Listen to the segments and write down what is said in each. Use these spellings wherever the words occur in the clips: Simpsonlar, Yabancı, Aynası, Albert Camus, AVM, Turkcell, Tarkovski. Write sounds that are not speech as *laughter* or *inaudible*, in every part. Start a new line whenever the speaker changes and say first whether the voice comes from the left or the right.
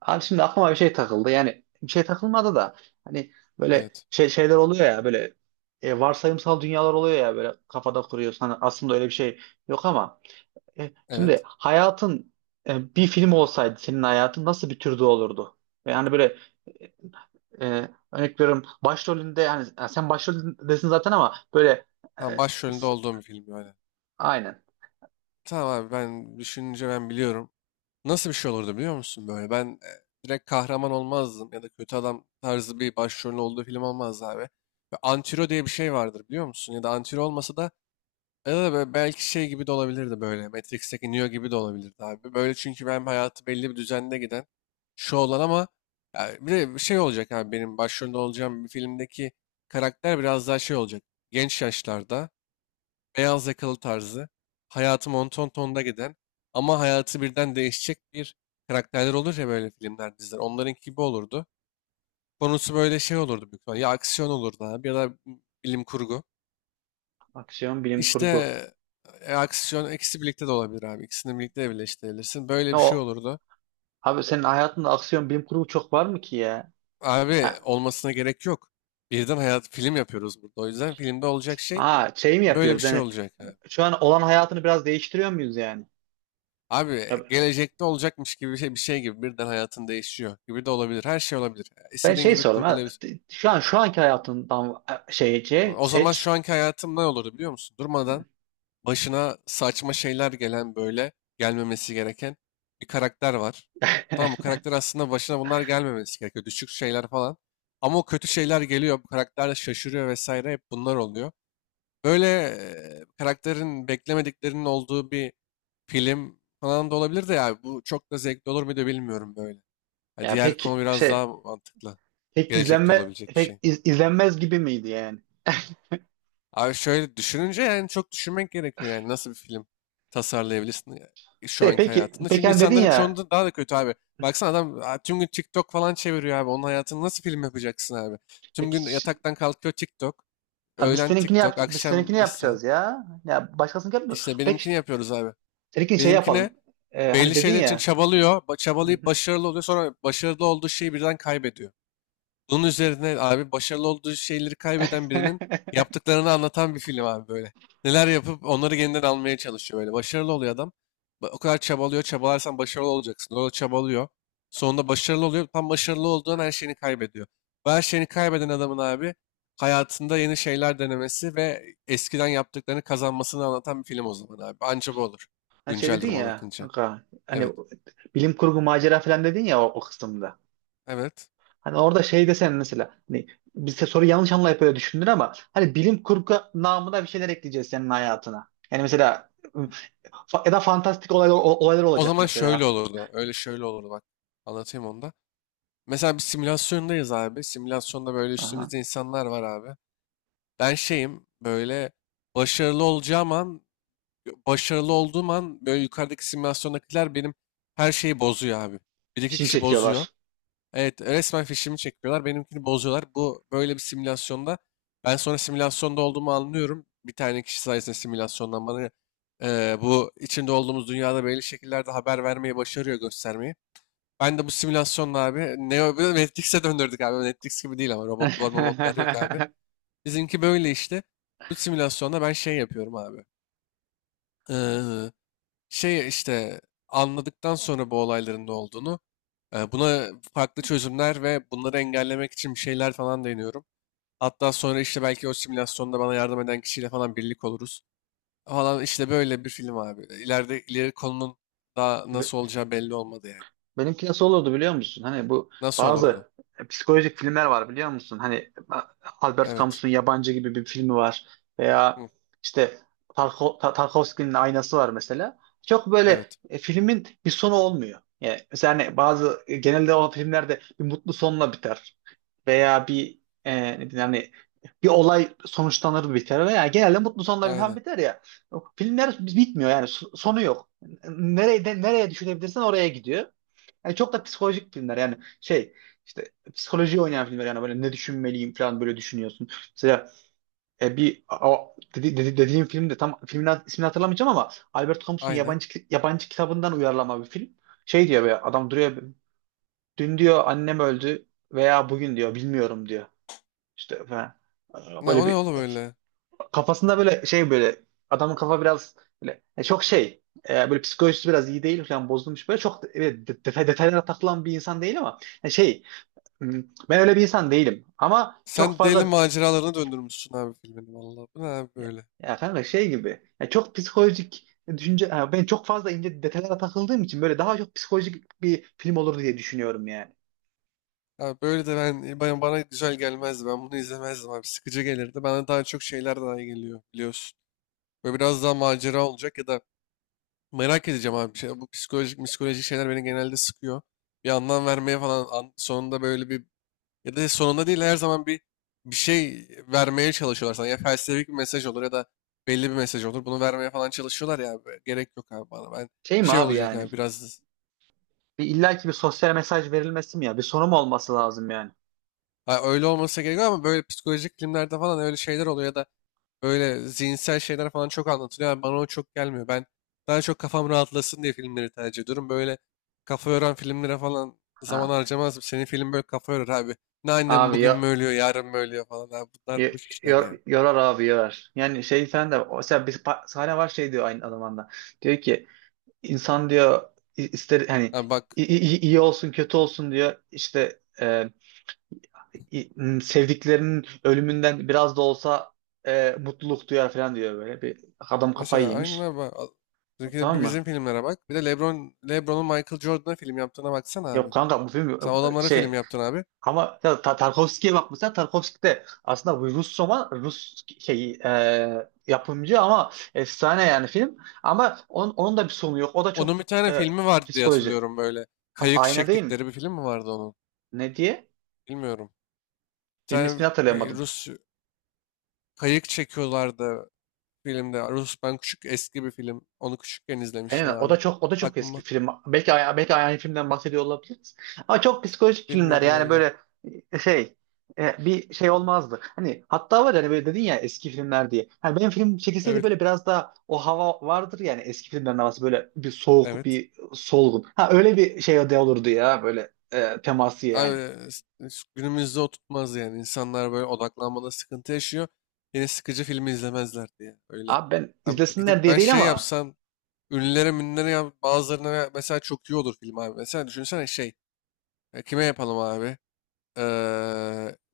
right: Abi şimdi aklıma bir şey takıldı. Yani bir şey takılmadı da hani böyle
left: Evet.
right: şeyler oluyor ya böyle, varsayımsal dünyalar oluyor ya, böyle kafada kuruyorsun. Hani aslında öyle bir şey yok ama şimdi
left: Evet.
right: hayatın bir film olsaydı senin hayatın nasıl bir türde olurdu? Yani böyle, e, örnek veriyorum başrolünde, yani sen başroldesin zaten, ama böyle
left: Tamam,
right: e,
left: başrolünde
right: s-
left: olduğum bir film böyle.
right: aynen,
left: Tamam abi ben düşününce ben biliyorum. Nasıl bir şey olurdu biliyor musun böyle? Ben direkt kahraman olmazdım ya da kötü adam tarzı bir başrolün olduğu film olmazdı abi. Ve antiro diye bir şey vardır biliyor musun? Ya da antiro olmasa da ya da böyle belki şey gibi de olabilirdi böyle. Matrix'teki Neo gibi de olabilirdi abi. Böyle çünkü ben hayatı belli bir düzende giden şu olan ama ya bir de bir şey olacak abi benim başrolünde olacağım bir filmdeki karakter biraz daha şey olacak. Genç yaşlarda beyaz yakalı tarzı, hayatı monton tonda giden ama hayatı birden değişecek bir karakterler olur ya böyle filmler, diziler. Onların gibi olurdu. Konusu böyle şey olurdu büyük ihtimalle. Ya aksiyon olurdu abi ya da bilim kurgu.
right: aksiyon bilim
left: İşte
right: kurgu.
left: aksiyon ikisi birlikte de olabilir abi. İkisini birlikte de birleştirebilirsin. Böyle bir şey
right: O,
left: olurdu.
right: abi senin hayatında aksiyon bilim kurgu çok var mı ki ya?
left: Abi olmasına gerek yok. Birden hayat film yapıyoruz burada. O yüzden filmde olacak şey
right: Ha şey mi
left: böyle bir
right: yapıyoruz
left: şey
right: yani,
left: olacak abi.
right: şu an olan hayatını biraz değiştiriyor muyuz yani?
left: Abi
right: Ya,
left: gelecekte olacakmış gibi bir şey, bir şey gibi birden hayatın değişiyor gibi de olabilir. Her şey olabilir.
right: ben
left: İstediğin
right: şey
left: gibi
right: sordum ha,
left: kurgulayabilirsin.
right: şu an şu anki hayatından şeyce
left: O zaman şu
right: seç.
left: anki hayatım ne olurdu biliyor musun? Durmadan başına saçma şeyler gelen böyle gelmemesi gereken bir karakter var.
right: *laughs*
left: Tamam bu karakter aslında başına bunlar gelmemesi gerekiyor. Düşük şeyler falan. Ama o kötü şeyler geliyor. Bu karakter de şaşırıyor vesaire. Hep bunlar oluyor. Böyle karakterin beklemediklerinin olduğu bir film falan da olabilir de ya bu çok da zevkli olur muydu bilmiyorum böyle. Ha,
right: Ya
left: diğer
right: pek
left: konu biraz
right: şey,
left: daha mantıklı.
right: pek
left: Gelecekte
right: izlenme,
left: olabilecek bir
right: pek
left: şey.
right: izlenmez gibi miydi yani?
left: Abi şöyle düşününce yani çok düşünmek gerekiyor yani nasıl bir film tasarlayabilirsin şu
right: Şey,
left: anki
right: peki
left: hayatında.
right: peki
left: Çünkü
right: hani dedin
left: insanların
right: ya,
left: çoğunda daha da kötü abi. Baksana adam tüm gün TikTok falan çeviriyor abi. Onun hayatını nasıl film yapacaksın abi? Tüm
right: peki
left: gün
right: ş-
left: yataktan kalkıyor TikTok.
right: ha, biz
left: Öğlen
right: seninkini yap,
left: TikTok,
right: biz seninkini
left: akşam İsa.
right: yapacağız ya. Ya başkasını yapmıyor.
left: İşte
right: Peki
left: benimkini yapıyoruz abi.
right: seninkini şey
left: Benimkine
right: yapalım. Hani
left: belli
right: dedin
left: şeyler için
right: ya.
left: çabalıyor.
right: Hı
left: Çabalayıp
right: hı.
left: başarılı oluyor. Sonra başarılı olduğu şeyi birden kaybediyor. Bunun üzerine abi başarılı olduğu şeyleri kaybeden birinin yaptıklarını anlatan bir film abi böyle. Neler yapıp onları yeniden almaya çalışıyor böyle. Başarılı oluyor adam. O kadar çabalıyor. Çabalarsan başarılı olacaksın. O da çabalıyor. Sonunda başarılı oluyor. Tam başarılı olduğun her şeyini kaybediyor. Ve her şeyini kaybeden adamın abi hayatında yeni şeyler denemesi ve eskiden yaptıklarını kazanmasını anlatan bir film o zaman abi. Anca bu olur.
right: *laughs* Hani şey
left: Güncel
right: dedin
left: duruma
right: ya
left: bakınca.
right: kanka, hani
left: Evet.
right: bilim kurgu macera falan dedin ya o, o kısımda.
left: Evet.
right: Hani orada şey desen mesela, hani bize soru yanlış anlayıp öyle düşündür, ama hani bilim kurgu namına bir şeyler ekleyeceğiz senin hayatına. Yani mesela ya da fantastik olaylar, olaylar
left: O
right: olacak
left: zaman şöyle
right: mesela.
left: olurdu. Öyle şöyle olurdu bak. Anlatayım onu da. Mesela bir simülasyondayız abi. Simülasyonda böyle
right: Aha.
left: üstümüzde insanlar var abi. Ben şeyim böyle başarılı olacağım an, başarılı olduğum an böyle yukarıdaki simülasyondakiler benim her şeyi bozuyor abi. Bir iki
right: Şimdi
left: kişi bozuyor.
right: çekiyorlar.
left: Evet resmen fişimi çekiyorlar. Benimkini bozuyorlar. Bu böyle bir simülasyonda. Ben sonra simülasyonda olduğumu anlıyorum. Bir tane kişi sayesinde simülasyondan bana bu içinde olduğumuz dünyada belli şekillerde haber vermeyi başarıyor göstermeyi. Ben de bu simülasyonla abi Neo bir de Matrix'e döndürdük abi. Matrix gibi değil ama robotlar yok abi.
right: *laughs*
left: Bizimki böyle işte. Bu simülasyonda ben şey yapıyorum abi. Ee, şey işte anladıktan sonra bu olayların ne olduğunu buna farklı çözümler ve bunları engellemek için bir şeyler falan deniyorum. Hatta sonra işte belki o simülasyonda bana yardım eden kişiyle falan birlik oluruz. Falan işte böyle bir film abi. İleride ileri konunun daha nasıl olacağı belli olmadı yani.
right: Benimki nasıl olurdu biliyor musun? Hani bu
left: Nasıl olurdu?
right: bazı psikolojik filmler var biliyor musun? Hani Albert
left: Evet.
right: Camus'un Yabancı gibi bir filmi var, veya
left: Hı,
right: işte Tarkovski'nin Aynası var mesela. Çok böyle,
left: evet.
right: filmin bir sonu olmuyor. Yani mesela hani bazı genelde o filmlerde bir mutlu sonla biter, veya bir, ne diyeyim, hani bir olay sonuçlanır biter, veya genelde mutlu sonla biten
left: Aynen.
right: biter ya. Filmler bitmiyor yani, sonu yok. Nereye düşürebilirsen oraya gidiyor. Yani çok da psikolojik filmler, yani şey, işte psikoloji oynayan filmler, yani böyle ne düşünmeliyim falan böyle düşünüyorsun. Mesela, bir o, dediğim film de, tam filmin ismini hatırlamayacağım, ama Albert Camus'un
left: Aynen.
right: yabancı yabancı kitabından uyarlama bir film. Şey diyor, be adam, duruyor, dün diyor annem öldü, veya bugün diyor bilmiyorum diyor. İşte falan.
left: Ne,
right: Böyle
left: o ne
right: bir
left: oğlum öyle?
right: kafasında, böyle şey, böyle adamın kafa biraz böyle, çok şey, böyle psikolojisi biraz iyi değil falan, bozulmuş böyle çok, evet, detay, detaylara takılan bir insan değil ama yani şey. Hmm. Ben öyle bir insan değilim. Ama çok
left: Sen deli
right: fazla
left: maceralarına döndürmüşsün abi filmini valla. Bu ne abi
right: ya,
left: böyle?
right: ya kanka şey gibi, ya çok psikolojik düşünce, ha, ben çok fazla ince detaylara takıldığım için böyle daha çok psikolojik bir film olur diye düşünüyorum yani.
left: Abi böyle de ben, bana güzel gelmezdi. Ben bunu izlemezdim abi. Sıkıcı gelirdi. Bana daha çok şeyler daha iyi geliyor biliyorsun. Böyle biraz daha macera olacak ya da merak edeceğim abi. Bir şey, bu psikolojik şeyler beni genelde sıkıyor. Bir anlam vermeye falan sonunda böyle bir, ya da sonunda değil her zaman bir bir şey vermeye çalışıyorlar sana. Ya felsefik bir mesaj olur ya da belli bir mesaj olur. Bunu vermeye falan çalışıyorlar ya abi. Gerek yok abi bana. Ben
right: Şey mi
left: şey
right: abi
left: olacak
right: yani?
left: yani biraz,
right: Bir illaki bir sosyal mesaj verilmesi mi ya? Bir sonu mu olması lazım yani?
left: ha, öyle olmasa gerek yok ama böyle psikolojik filmlerde falan öyle şeyler oluyor ya da böyle zihinsel şeyler falan çok anlatılıyor. Yani bana o çok gelmiyor. Ben daha çok kafam rahatlasın diye filmleri tercih ediyorum. Böyle kafa yoran filmlere falan zaman
right: Ha.
left: harcamazdım. Senin film böyle kafa yorar abi. Ne annem
right: Abi
left: bugün mü
right: ya,
left: ölüyor, yarın mı ölüyor falan. Abi bunlar
right: yo-
left: boş işler ya. Yani,
right: yorar abi, yorar. Yani şey falan da, mesela bir sahne var, şey diyor aynı zamanda. Diyor ki, insan diyor, ister hani,
left: ha bak,
right: iyi olsun kötü olsun diyor işte, sevdiklerinin ölümünden biraz da olsa mutluluk duyar falan diyor böyle. Bir adam kafayı
left: mesela aynen
right: yemiş.
left: abi. Türkiye'de bir
right: Tamam
left: bizim
right: mı?
left: filmlere bak. Bir de LeBron'un Michael Jordan'a film yaptığına baksana abi.
right: Yok kanka, bu
left: Sen
right: film
left: o adamlara film
right: şey,
left: yaptın abi.
right: ama ya, Tarkovski'ye bak mesela, Tarkovski de aslında bu Rus roman, Rus şey, yapımcı, ama efsane yani film, ama onun da bir sonu yok. O da
left: Onun
right: çok
left: bir tane filmi vardı diye
right: psikoloji.
left: hatırlıyorum böyle.
right: Ama
left: Kayık
right: ayna değil mi?
left: çektikleri bir film mi vardı onun?
right: Ne diye?
left: Bilmiyorum. Bir
right: Filmin
left: tane
right: ismini
left: bir
right: hatırlayamadım.
left: Rus kayık çekiyorlardı filmde. Rus ben küçük eski bir film. Onu küçükken izlemiştim
right: Aynen, o
left: abi.
right: da çok, o da çok eski
left: Aklıma.
right: film. Belki aynı filmden bahsediyor olabiliriz. Ama çok psikolojik filmler,
left: Bilmiyorum
right: yani
left: valla.
right: böyle, e, şey bir şey olmazdı. Hani hatta var yani, böyle dedin ya eski filmler diye. Hani benim film çekilseydi,
left: Evet.
right: böyle biraz daha o hava vardır yani, eski filmlerin havası, böyle bir soğuk,
left: Evet.
right: bir solgun. Ha öyle bir şey de olurdu ya, böyle teması
left: Abi,
right: yani.
left: günümüzde o tutmaz yani. İnsanlar böyle odaklanmada sıkıntı yaşıyor. Yeni sıkıcı filmi izlemezler diye. Öyle.
right: Abi ben
left: Abi,
right: izlesinler
left: gidip
right: diye
left: ben
right: değil
left: şey
right: ama.
left: yapsam ünlülere münlere yap, bazılarına mesela çok iyi olur film abi. Mesela düşünsene şey. Kime yapalım abi? Ee,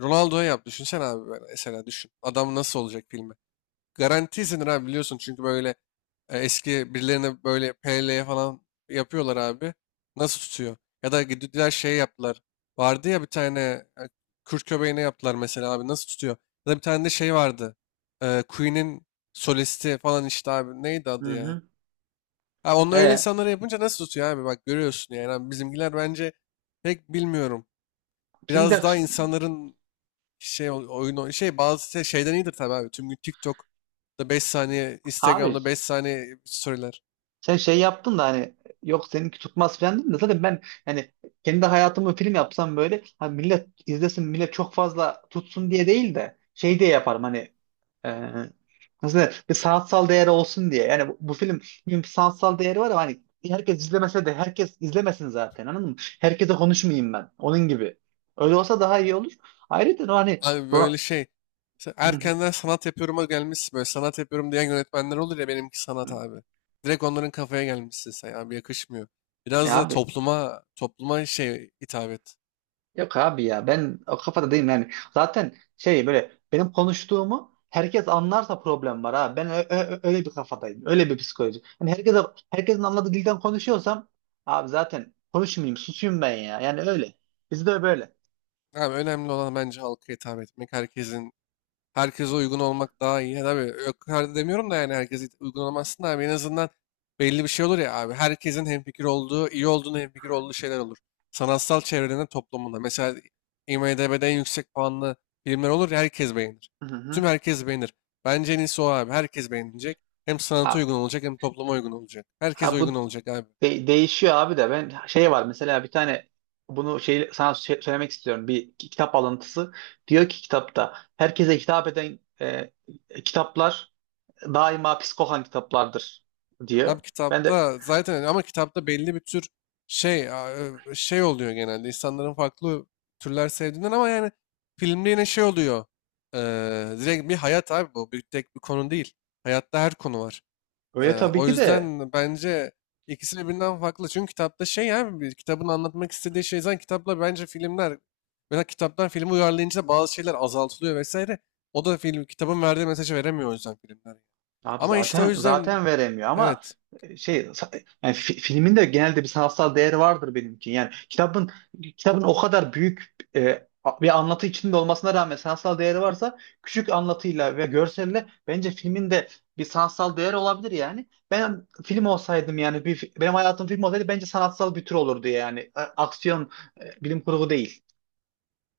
left: Ronaldo'ya yap. Düşünsene abi böyle. Mesela düşün. Adam nasıl olacak filmi? Garanti, Garantisin abi biliyorsun çünkü böyle eski birilerine böyle PL falan yapıyorlar abi. Nasıl tutuyor? Ya da gittiler şey yaptılar. Vardı ya bir tane Kürt köpeğine yaptılar mesela abi nasıl tutuyor? Ya da bir tane de şey vardı. Queen'in solisti falan işte abi neydi
right: Hı
left: adı ya?
right: hı.
left: Ha, onu öyle
right: E,
left: insanlara yapınca nasıl tutuyor abi bak görüyorsun yani. Abi bizimkiler bence pek bilmiyorum.
right: bizim bir
left: Biraz
right: de
left: daha
right: tut-
left: insanların şey oyun şey bazı şeyden iyidir tabii abi. Tüm gün TikTok'ta 5 saniye,
right: abi
left: Instagram'da 5 saniye storyler.
right: Sen şey yaptın da, hani yok seninki tutmaz falan dedin de, zaten ben yani kendi hayatımı film yapsam, böyle hani millet izlesin, millet çok fazla tutsun diye değil de, şey diye yaparım, hani, e, nasıl denir, bir sanatsal değeri olsun diye. Yani bu film bir sanatsal değeri var, ama hani herkes izlemese de, herkes izlemesin zaten, anladın mı? Herkese konuşmayayım ben onun gibi. Öyle olsa daha iyi olur. Ayrıca o hani
left: Abi
right: Ro-
left: böyle şey. Sen erkenden sanat yapıyorum'a gelmişsin. Böyle sanat yapıyorum diyen yönetmenler olur ya, benimki sanat
right: *laughs*
left: abi. Direkt onların kafaya gelmişsin sen abi, yakışmıyor. Biraz
right: ya
left: da
right: abi,
left: topluma şey hitap et.
right: yok abi ya, ben o kafada değilim yani. Zaten şey, böyle benim konuştuğumu herkes anlarsa problem var ha. Ben öyle bir kafadayım. Öyle bir psikoloji. Yani herkesin anladığı dilden konuşuyorsam abi zaten konuşmayayım, susayım ben ya. Yani öyle. Bizde böyle.
left: Abi önemli olan bence halka hitap etmek. Herkesin herkese uygun olmak daha iyi. Yani abi yok her demiyorum da yani herkese uygun olamazsın da abi en azından belli bir şey olur ya abi. Herkesin hemfikir olduğu, iyi olduğunu hemfikir olduğu şeyler olur. Sanatsal çevrenin toplumunda. Mesela IMDb'de en yüksek puanlı filmler olur ya herkes beğenir.
right: Hı
left: Tüm
right: hı.
left: herkes beğenir. Bence en iyisi o abi. Herkes beğenecek. Hem sanata uygun
right: Abi
left: olacak hem topluma uygun olacak. Herkes
right: ha
left: uygun
right: bu
left: olacak abi.
right: değişiyor abi, de ben şey var mesela, bir tane bunu şey sana söylemek istiyorum. Bir kitap alıntısı. Diyor ki kitapta, herkese hitap eden kitaplar daima psikohan kitaplardır,
left: Abi
right: diyor. Ben de
left: kitapta zaten ama kitapta belli bir tür şey a- şey oluyor genelde insanların farklı türler sevdiğinden ama yani filmde yine şey oluyor. Ee, direkt bir hayat abi bu. Bir tek bir konu değil. Hayatta her konu var.
right: öyle tabii
left: O
right: ki de,
left: yüzden bence ikisi birbirinden farklı. Çünkü kitapta şey abi bir kitabın anlatmak istediği şey zaten kitapla bence filmler, mesela kitaptan filmi uyarlayınca bazı şeyler azaltılıyor vesaire. O da film kitabın verdiği mesajı veremiyor o yüzden filmler.
right: abi
left: Ama işte o yüzden
right: zaten veremiyor, ama
left: evet
right: yani filmin de genelde bir sanatsal değeri vardır, benimki. Yani kitabın o kadar büyük bir anlatı içinde olmasına rağmen sanatsal değeri varsa, küçük anlatıyla ve görselle bence filmin de bir sanatsal değeri olabilir yani. Ben film olsaydım yani, bir, benim hayatım film olsaydı bence sanatsal bir tür olurdu yani. Aksiyon, bilim kurgu değil.